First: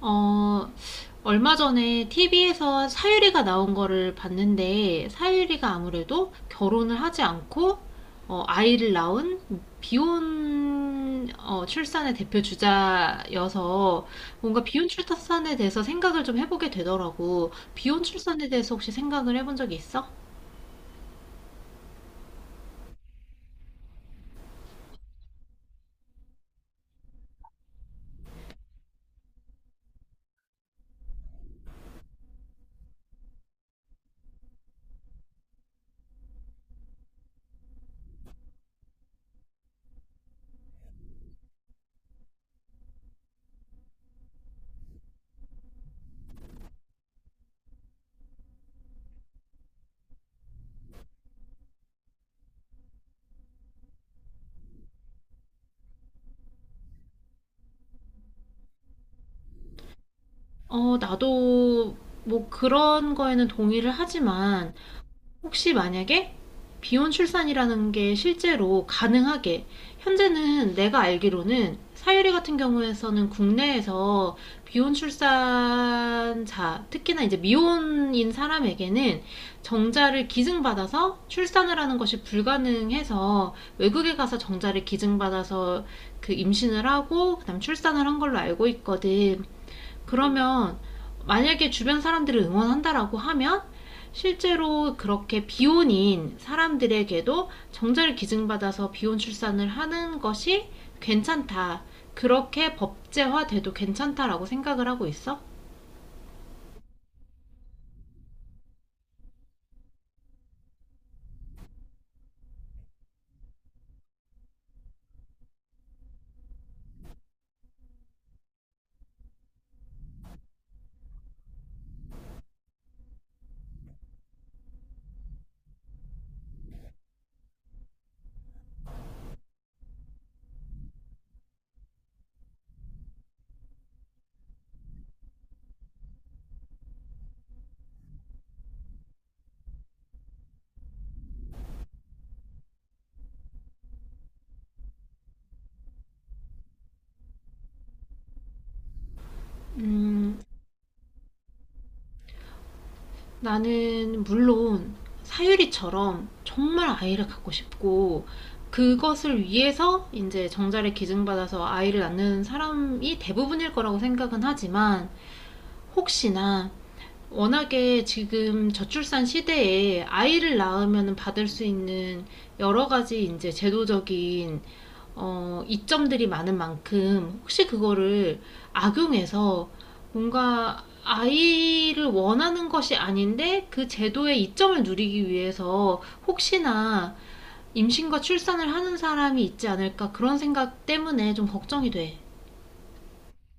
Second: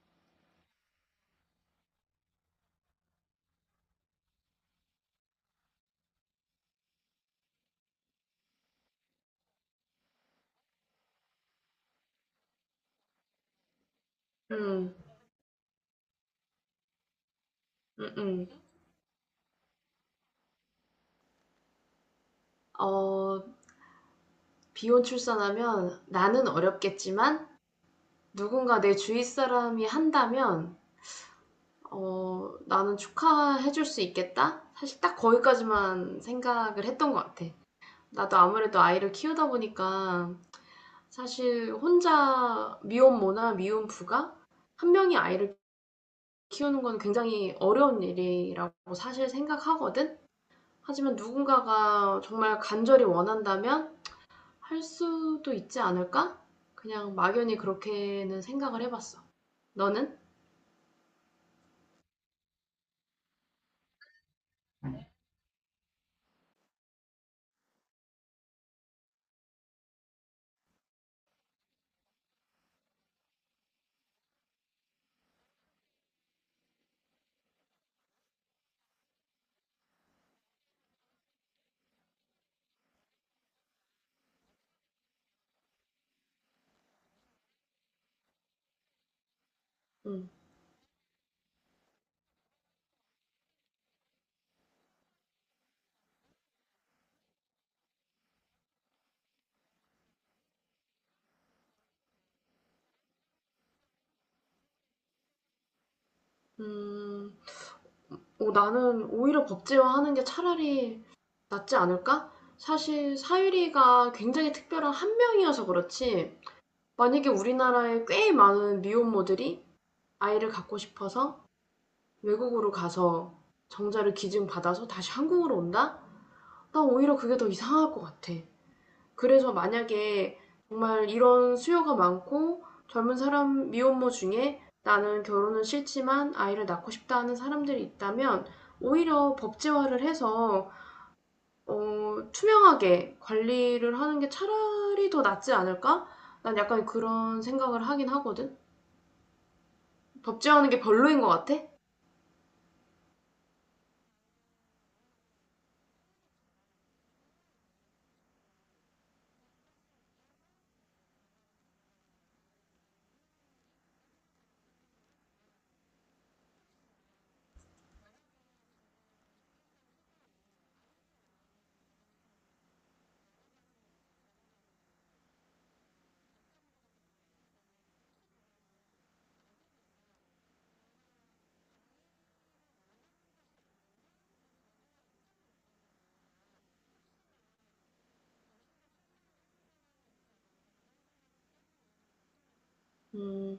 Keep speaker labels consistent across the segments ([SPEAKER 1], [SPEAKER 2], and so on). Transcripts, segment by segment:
[SPEAKER 1] 어, 얼마 전에 TV에서 사유리가 나온 거를 봤는데, 사유리가 아무래도 결혼을 하지 않고, 아이를 낳은 비혼 출산의 대표 주자여서, 뭔가 비혼
[SPEAKER 2] 음,
[SPEAKER 1] 출산에 대해서 생각을 좀 해보게 되더라고. 비혼
[SPEAKER 2] 음, 음.
[SPEAKER 1] 출산에 대해서 혹시 생각을 해본 적이 있어?
[SPEAKER 2] 어, 비혼 출산하면 나는 어렵겠지만 누군가 내 주위 사람이 한다면 나는 축하해줄 수 있겠다? 사실 딱 거기까지만 생각을 했던 것 같아. 나도 아무래도 아이를 키우다 보니까 사실 혼자 미혼모나 미혼부가 한 명이 아이를 키우는 건 굉장히 어려운 일이라고 사실 생각하거든? 하지만 누군가가 정말 간절히 원한다면 할 수도 있지 않을까? 그냥 막연히 그렇게는 생각을 해봤어. 너는?
[SPEAKER 1] 나도 뭐 그런 거에는 동의를 하지만, 혹시 만약에 비혼 출산이라는 게 실제로 가능하게, 현재는 내가 알기로는 사유리 같은 경우에서는 국내에서 비혼 출산자, 특히나 이제 미혼인 사람에게는 정자를 기증받아서 출산을 하는 것이 불가능해서, 외국에 가서 정자를 기증받아서 그 임신을 하고 그다음 출산을 한 걸로 알고 있거든.
[SPEAKER 2] 응.
[SPEAKER 1] 그러면 만약에 주변 사람들을 응원한다라고 하면, 실제로 그렇게 비혼인 사람들에게도 정자를 기증받아서 비혼 출산을 하는 것이 괜찮다, 그렇게 법제화돼도 괜찮다라고 생각을 하고 있어?
[SPEAKER 2] 음, 나는 오히려 법제화하는 게 차라리 낫지 않을까? 사실 사유리가 굉장히 특별한 한 명이어서 그렇지. 만약에 우리나라에 꽤 많은 미혼모들이 아이를 갖고 싶어서 외국으로 가서 정자를 기증받아서 다시 한국으로 온다? 난 오히려 그게 더 이상할 것 같아. 그래서 만약에 정말 이런 수요가 많고 젊은 사람 미혼모 중에 나는 결혼은 싫지만 아이를 낳고 싶다 하는 사람들이 있다면 오히려 법제화를 해서 투명하게 관리를 하는 게 차라리 더 낫지 않을까? 난 약간 그런 생각을 하긴 하거든.
[SPEAKER 1] 음,
[SPEAKER 2] 법제화하는 게 별로인 것 같아.
[SPEAKER 1] 나는 물론 사유리처럼 정말 아이를 갖고 싶고, 그것을 위해서 이제 정자를 기증받아서 아이를 낳는 사람이 대부분일 거라고 생각은 하지만, 혹시나 워낙에 지금 저출산 시대에 아이를 낳으면 받을 수 있는 여러 가지 이제 제도적인 이점들이 많은 만큼, 혹시 그거를 악용해서 뭔가 아이를 원하는 것이 아닌데 그 제도의 이점을 누리기 위해서 혹시나 임신과 출산을 하는 사람이 있지 않을까, 그런 생각 때문에 좀 걱정이 돼.
[SPEAKER 2] 음,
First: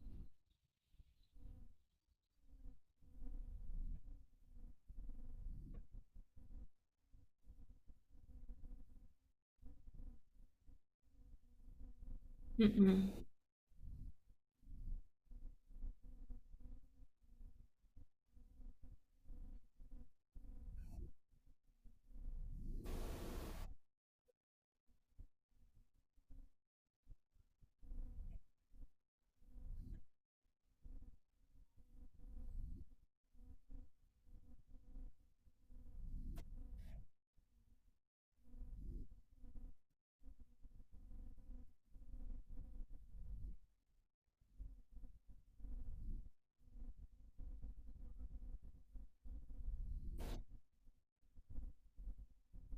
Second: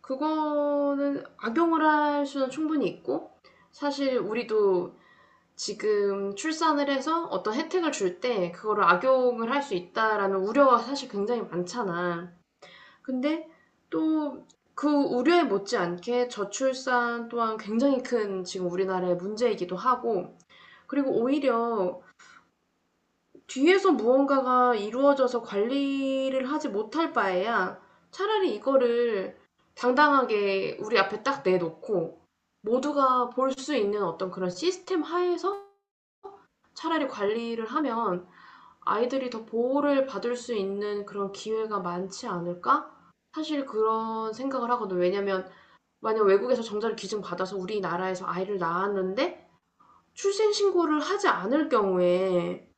[SPEAKER 2] 그거는 악용을 할 수는 충분히 있고 사실 우리도 지금 출산을 해서 어떤 혜택을 줄 때 그거를 악용을 할 수 있다라는 우려가 사실 굉장히 많잖아.
[SPEAKER 1] 음, 음.
[SPEAKER 2] 근데 또 그 우려에 못지않게 저출산 또한 굉장히 큰 지금 우리나라의 문제이기도 하고, 그리고 오히려 뒤에서 무언가가 이루어져서 관리를 하지 못할 바에야 차라리 이거를 당당하게 우리 앞에 딱 내놓고 모두가 볼 수 있는 어떤 그런 시스템 하에서 차라리 관리를 하면 아이들이 더 보호를 받을 수 있는 그런 기회가 많지 않을까? 사실 그런 생각을 하거든요. 왜냐면 만약 외국에서 정자를 기증받아서 우리나라에서 아이를 낳았는데 출생신고를 하지 않을 경우에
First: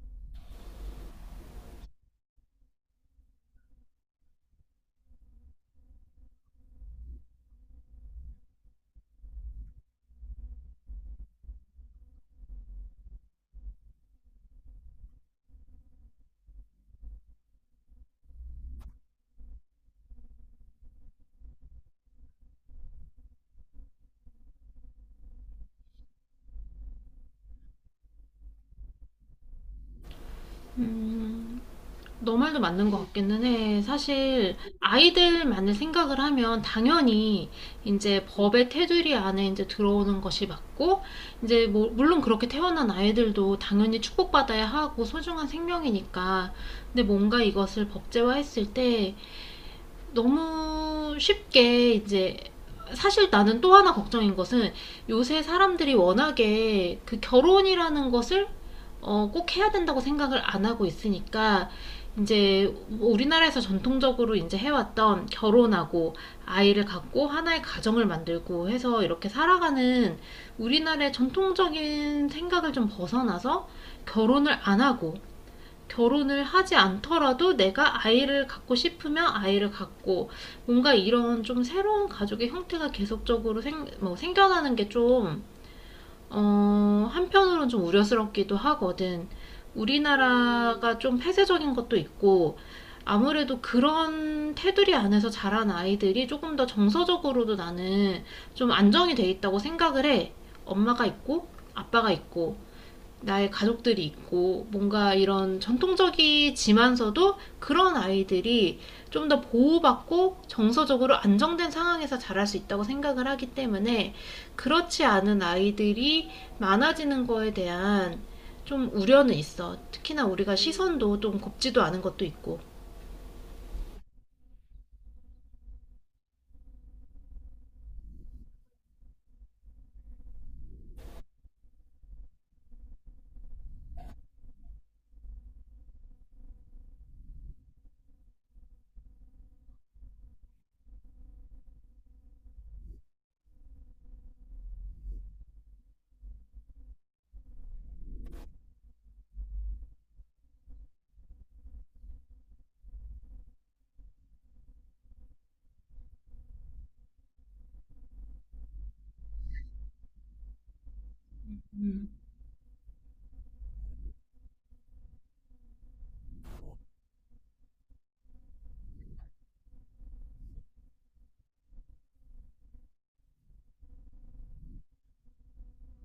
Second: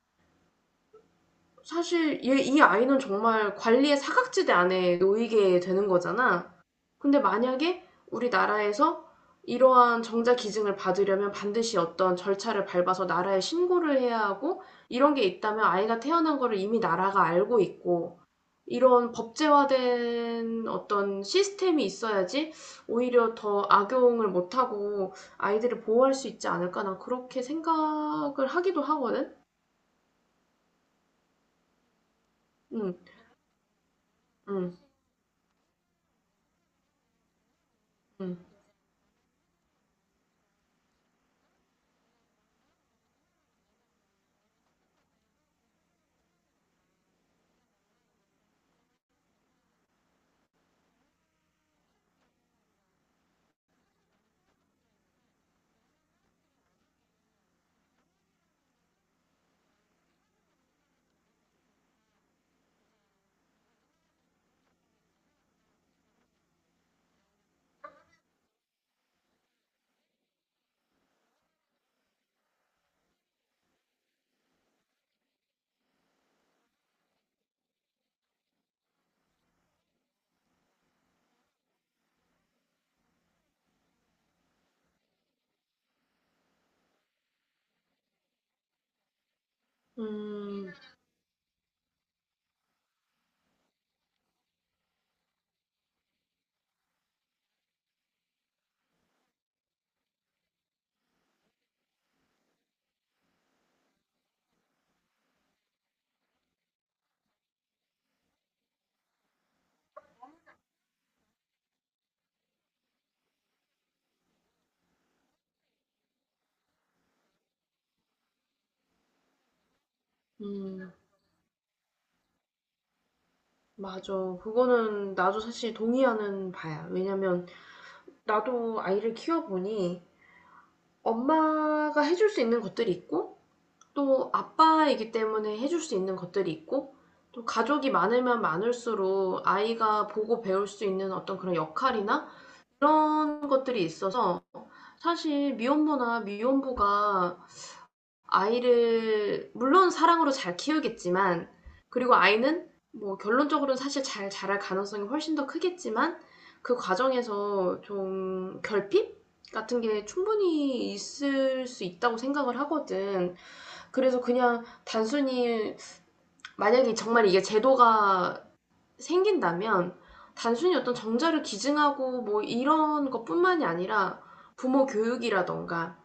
[SPEAKER 2] 사실 이 아이는 정말 관리의 사각지대 안에 놓이게 되는 거잖아. 근데 만약에 우리나라에서 이러한 정자 기증을 받으려면 반드시 어떤 절차를 밟아서 나라에 신고를 해야 하고 이런 게 있다면 아이가 태어난 거를 이미 나라가 알고 있고 이런 법제화된 어떤 시스템이 있어야지 오히려 더 악용을 못 하고 아이들을 보호할 수 있지 않을까 난 그렇게 생각을 하기도 하거든.
[SPEAKER 1] 음. 너 말도 맞는
[SPEAKER 2] 응.
[SPEAKER 1] 것 같기는 해. 사실
[SPEAKER 2] 응.
[SPEAKER 1] 아이들만을 생각을 하면 당연히 이제
[SPEAKER 2] 응.
[SPEAKER 1] 법의 테두리 안에 이제 들어오는 것이 맞고, 이제 뭐 물론 그렇게 태어난 아이들도 당연히 축복받아야 하고 소중한 생명이니까. 근데 뭔가 이것을 법제화했을 때 너무 쉽게 이제, 사실 나는 또 하나 걱정인 것은, 요새 사람들이 워낙에 그 결혼이라는 것을 꼭 해야 된다고 생각을 안 하고 있으니까, 이제 우리나라에서 전통적으로 이제 해왔던, 결혼하고 아이를 갖고 하나의 가정을 만들고 해서 이렇게 살아가는 우리나라의 전통적인 생각을 좀 벗어나서, 결혼을 안 하고, 결혼을 하지 않더라도 내가 아이를 갖고 싶으면 아이를 갖고, 뭔가 이런 좀 새로운 가족의 형태가 계속적으로 뭐 생겨나는 게 좀 한편으로는 좀 우려스럽기도 하거든.
[SPEAKER 2] 음.
[SPEAKER 1] 우리나라가 좀 폐쇄적인 것도 있고, 아무래도 그런 테두리 안에서 자란 아이들이 조금 더 정서적으로도 나는 좀 안정이 돼 있다고 생각을 해. 엄마가 있고, 아빠가 있고, 나의 가족들이 있고, 뭔가 이런 전통적이지만서도 그런 아이들이 좀 더 보호받고 정서적으로 안정된 상황에서 자랄 수 있다고 생각을 하기 때문에, 그렇지 않은 아이들이 많아지는 거에 대한 좀 우려는 있어. 특히나 우리가
[SPEAKER 2] 음.
[SPEAKER 1] 시선도 좀 곱지도 않은 것도 있고.
[SPEAKER 2] 맞아. 그거는 나도 사실 동의하는 바야. 왜냐면 나도 아이를 키워보니 엄마가 해줄 수 있는 것들이 있고 또 아빠이기 때문에 해줄 수 있는 것들이 있고 또 가족이 많으면 많을수록 아이가 보고 배울 수 있는 어떤 그런 역할이나 그런 것들이 있어서 사실 미혼모나 미혼부가 아이를 물론 사랑으로 잘 키우겠지만 그리고 아이는 뭐 결론적으로는 사실 잘 자랄 가능성이 훨씬 더 크겠지만 그 과정에서 좀 결핍 같은 게 충분히 있을 수
[SPEAKER 1] 음,
[SPEAKER 2] 있다고 생각을 하거든. 그래서 그냥 단순히 만약에 정말 이게 제도가 생긴다면 단순히 어떤 정자를 기증하고 뭐 이런 것뿐만이 아니라 부모 교육이라던가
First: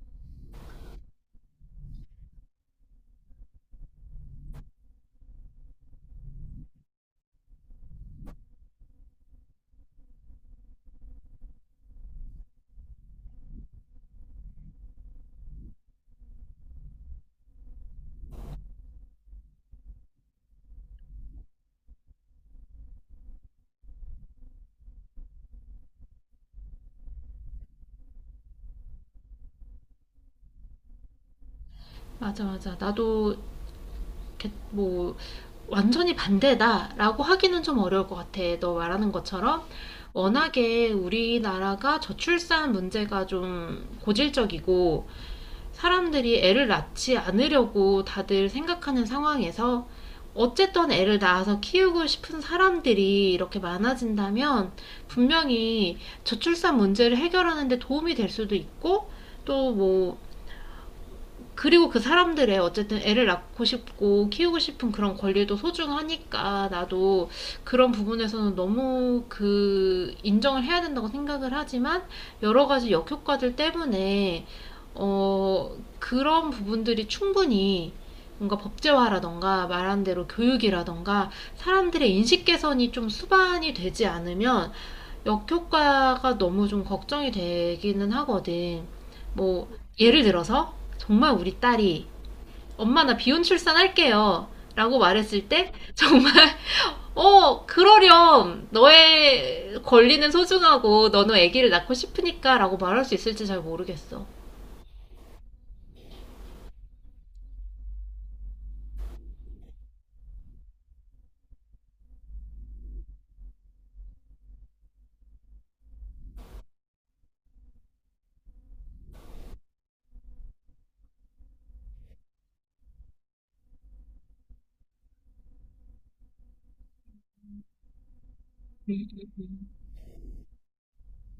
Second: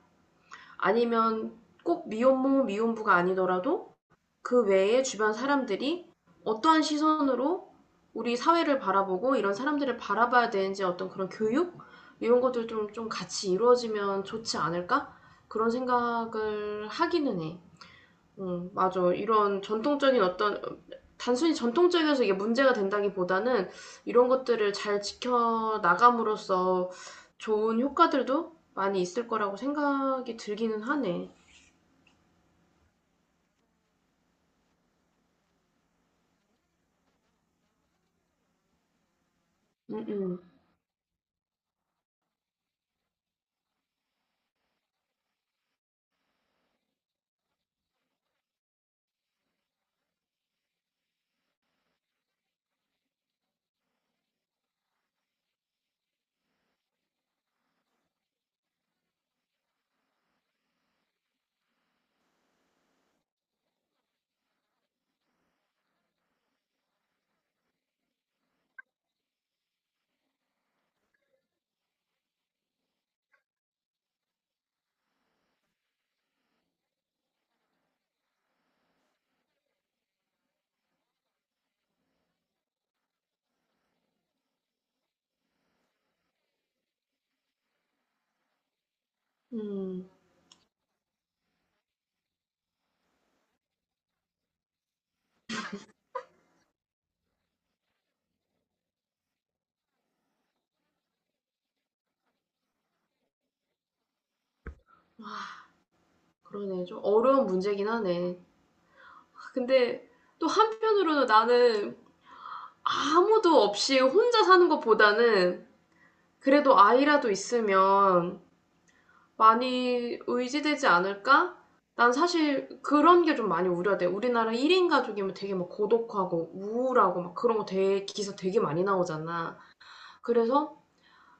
[SPEAKER 2] 아니면 꼭 미혼모 미혼부가 아니더라도 그 외에 주변 사람들이 어떠한 시선으로 우리 사회를 바라보고 이런 사람들을 바라봐야 되는지 어떤 그런 교육 이런 것들 좀 같이 이루어지면 좋지 않을까 그런 생각을 하기는 해. 맞아. 이런 전통적인 어떤, 단순히 전통적이어서 이게 문제가 된다기보다는 이런 것들을 잘 지켜나감으로써 좋은 효과들도 많이 있을 거라고 생각이 들기는 하네.
[SPEAKER 1] 맞아, 맞아. 나도 뭐 완전히 반대다라고 하기는 좀 어려울 것 같아. 너 말하는 것처럼
[SPEAKER 2] 음음.
[SPEAKER 1] 워낙에 우리나라가 저출산 문제가 좀 고질적이고 사람들이 애를 낳지 않으려고 다들 생각하는 상황에서, 어쨌든 애를 낳아서 키우고 싶은 사람들이 이렇게 많아진다면 분명히 저출산 문제를 해결하는데 도움이 될 수도 있고, 또뭐, 그리고 그 사람들의 어쨌든 애를 낳고 싶고 키우고 싶은 그런 권리도 소중하니까, 나도 그런 부분에서는 너무 그 인정을 해야 된다고 생각을 하지만, 여러 가지 역효과들 때문에 어 그런 부분들이 충분히 뭔가 법제화라던가, 말한 대로 교육이라던가, 사람들의 인식 개선이 좀 수반이 되지 않으면 역효과가 너무 좀 걱정이 되기는 하거든.
[SPEAKER 2] 음,
[SPEAKER 1] 뭐,
[SPEAKER 2] 음,
[SPEAKER 1] 예를 들어서, 정말 우리 딸이, 엄마 나 비혼 출산할게요, 라고 말했을 때, 정말, 그러렴, 너의 권리는 소중하고 너는 아기를 낳고 싶으니까, 라고 말할 수 있을지 잘 모르겠어.
[SPEAKER 2] 그러네. 좀 어려운 문제긴 하네. 아, 근데 또 한편으로는 나는 아무도 없이 혼자 사는 것보다는 그래도 아이라도 있으면 많이 의지되지 않을까? 난 사실 그런 게 좀 많이 우려돼. 우리나라 1인 가족이면 되게 막 고독하고 우울하고 막 그런 거 되게 기사 되게 많이 나오잖아. 그래서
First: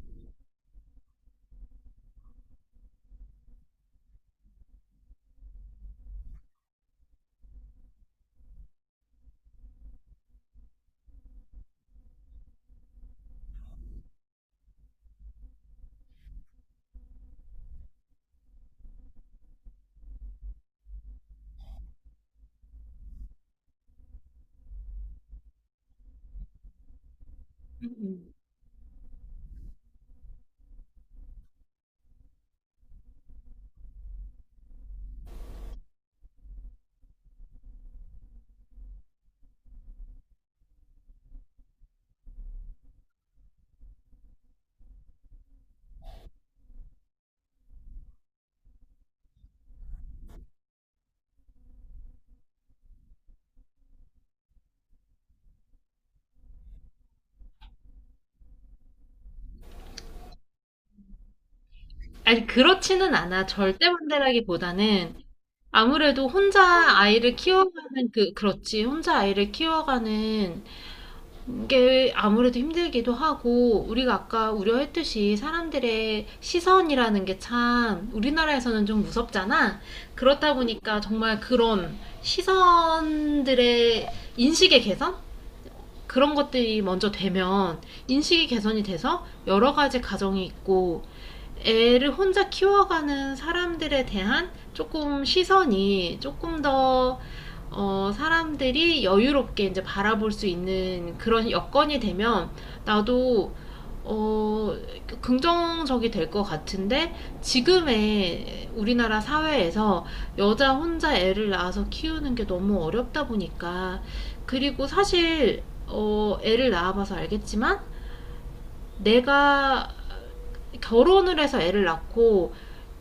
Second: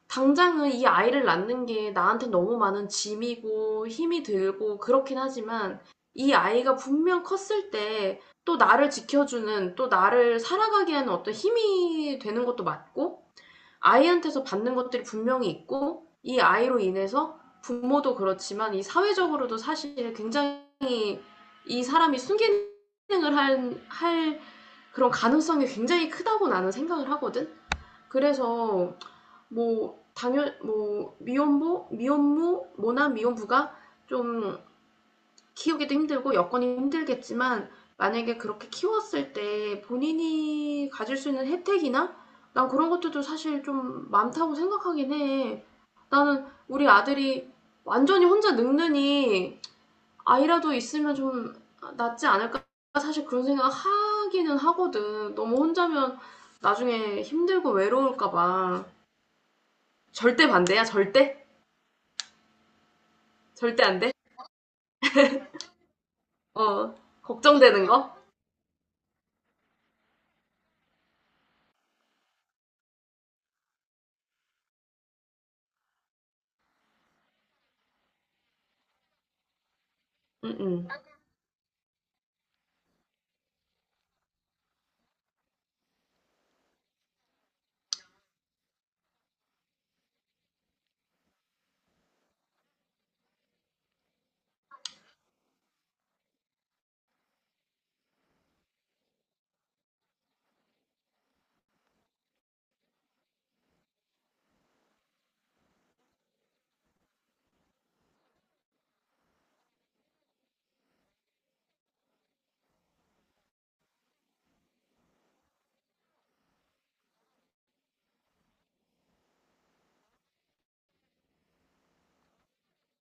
[SPEAKER 2] 당장은 이 아이를 낳는 게 나한테 너무 많은 짐이고 힘이 들고 그렇긴 하지만 이 아이가 분명 컸을 때 또 나를 지켜주는 또 나를 살아가게 하는 어떤 힘이 되는 것도 맞고 아이한테서 받는 것들이 분명히 있고 이 아이로 인해서 부모도 그렇지만 이 사회적으로도 사실 굉장히 이 사람이 순기능을 할 그런 가능성이 굉장히 크다고 나는 생각을 하거든. 그래서 뭐 당연 뭐 미혼모, 미혼모, 모난 미혼부가 좀 키우기도 힘들고 여건이 힘들겠지만 만약에 그렇게 키웠을 때 본인이 가질 수 있는 혜택이나 난 그런 것들도 사실 좀 많다고 생각하긴 해. 나는 우리 아들이 완전히 혼자 늙느니 아이라도 있으면 좀 낫지 않을까 사실 그런 생각 하기는 하거든. 너무 혼자면 나중에 힘들고 외로울까 봐. 절대 반대야, 절대?
[SPEAKER 1] 아니, 그렇지는 않아.
[SPEAKER 2] 절대
[SPEAKER 1] 절대
[SPEAKER 2] 안 돼?
[SPEAKER 1] 반대라기보다는, 아무래도 혼자
[SPEAKER 2] 어,
[SPEAKER 1] 아이를
[SPEAKER 2] 걱정되는
[SPEAKER 1] 키워가는
[SPEAKER 2] 거?
[SPEAKER 1] 그렇지, 혼자 아이를 키워가는 이게 아무래도 힘들기도 하고, 우리가 아까 우려했듯이 사람들의 시선이라는 게 참 우리나라에서는 좀 무섭잖아. 그렇다
[SPEAKER 2] 응,
[SPEAKER 1] 보니까 정말 그런 시선들의, 인식의 개선? 그런 것들이 먼저 되면, 인식이 개선이 돼서 여러 가지 가정이 있고 애를 혼자 키워가는 사람들에 대한 조금 시선이 조금 더 사람들이 여유롭게 이제 바라볼 수 있는 그런 여건이 되면, 나도 어, 긍정적이 될 것 같은데, 지금의 우리나라 사회에서 여자 혼자 애를 낳아서 키우는 게 너무 어렵다 보니까. 그리고 사실 애를 낳아봐서 알겠지만, 내가 결혼을 해서 애를 낳고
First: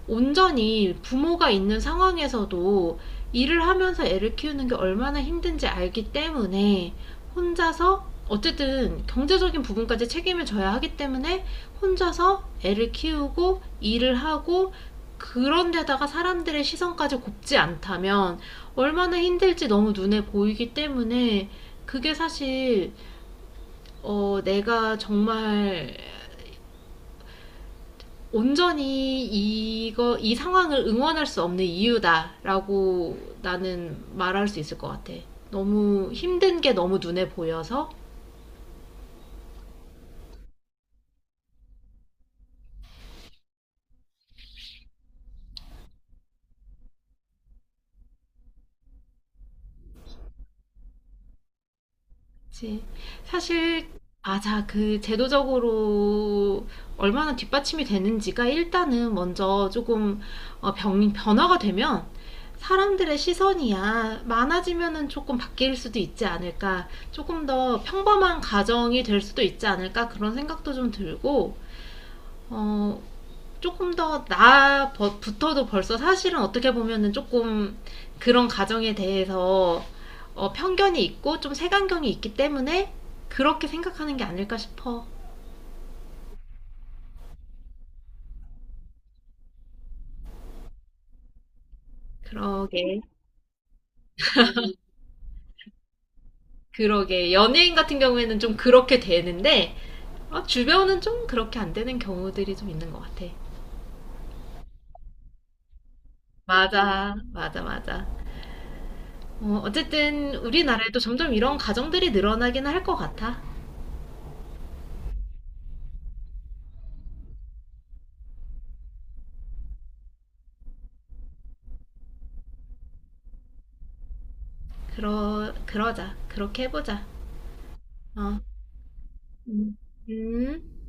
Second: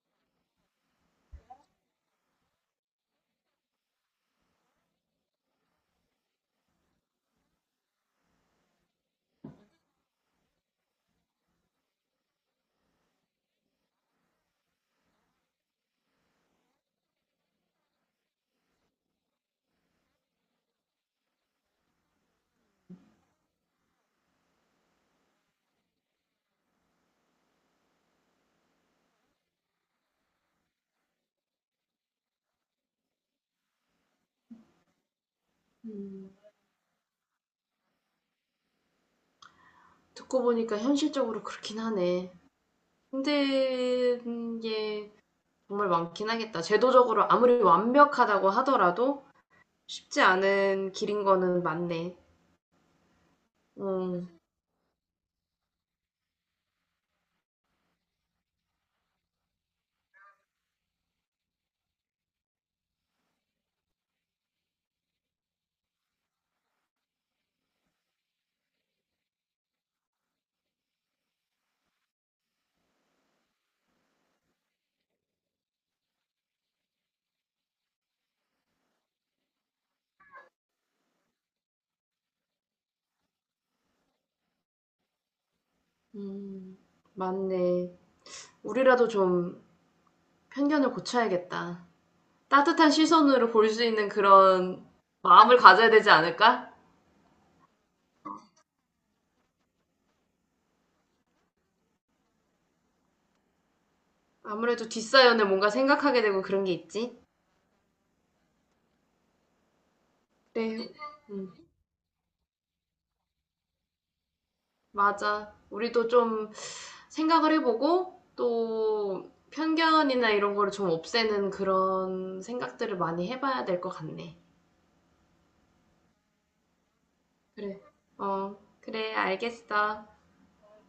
[SPEAKER 1] 온전히 부모가 있는 상황에서도 일을 하면서 애를 키우는 게 얼마나 힘든지 알기 때문에, 혼자서 어쨌든 경제적인 부분까지 책임을 져야 하기 때문에 혼자서 애를 키우고 일을 하고, 그런 데다가 사람들의 시선까지 곱지 않다면 얼마나 힘들지 너무 눈에 보이기 때문에, 그게 사실 내가 정말 온전히 이거 이 상황을 응원할 수 없는 이유다라고 나는 말할 수 있을 것 같아. 너무
[SPEAKER 2] 응.
[SPEAKER 1] 힘든 게 너무 눈에 보여서.
[SPEAKER 2] 듣고 보니까 현실적으로 그렇긴 하네. 힘든 게 정말 많긴 하겠다. 제도적으로 아무리 완벽하다고 하더라도 쉽지 않은 길인 거는 맞네.
[SPEAKER 1] 그치. 사실,
[SPEAKER 2] 음,
[SPEAKER 1] 맞아, 그 제도적으로 얼마나 뒷받침이 되는지가 일단은 먼저 조금 변화가 되면, 사람들의 시선이야 많아지면은 조금 바뀔 수도 있지 않을까, 조금 더 평범한 가정이 될 수도 있지 않을까, 그런 생각도 좀 들고. 어, 조금 더 나부터도 벌써 사실은 어떻게 보면은 조금 그런 가정에 대해서 편견이 있고 좀 색안경이 있기 때문에 그렇게 생각하는 게 아닐까 싶어.
[SPEAKER 2] 음, 맞네. 우리라도 좀 편견을 고쳐야겠다. 따뜻한
[SPEAKER 1] 그러게,
[SPEAKER 2] 시선으로 볼 수 있는 그런 마음을 가져야 되지 않을까?
[SPEAKER 1] 그러게. 연예인 같은 경우에는 좀 그렇게 되는데, 주변은 좀 그렇게 안 되는 경우들이 좀 있는 것 같아.
[SPEAKER 2] 아무래도 뒷사연을 뭔가 생각하게 되고 그런 게
[SPEAKER 1] 맞아,
[SPEAKER 2] 있지.
[SPEAKER 1] 맞아, 맞아. 어쨌든
[SPEAKER 2] 네.
[SPEAKER 1] 우리나라에도 점점
[SPEAKER 2] 음.
[SPEAKER 1] 이런 가정들이 늘어나긴 할 것 같아.
[SPEAKER 2] 맞아. 우리도 좀 생각을 해보고 또 편견이나 이런 거를 좀 없애는 그런 생각들을 많이 해봐야 될 것 같네.
[SPEAKER 1] 그러자. 그렇게 해보자.
[SPEAKER 2] 그래.
[SPEAKER 1] 어.
[SPEAKER 2] 어, 그래,
[SPEAKER 1] 음.
[SPEAKER 2] 알겠어.
[SPEAKER 1] 음.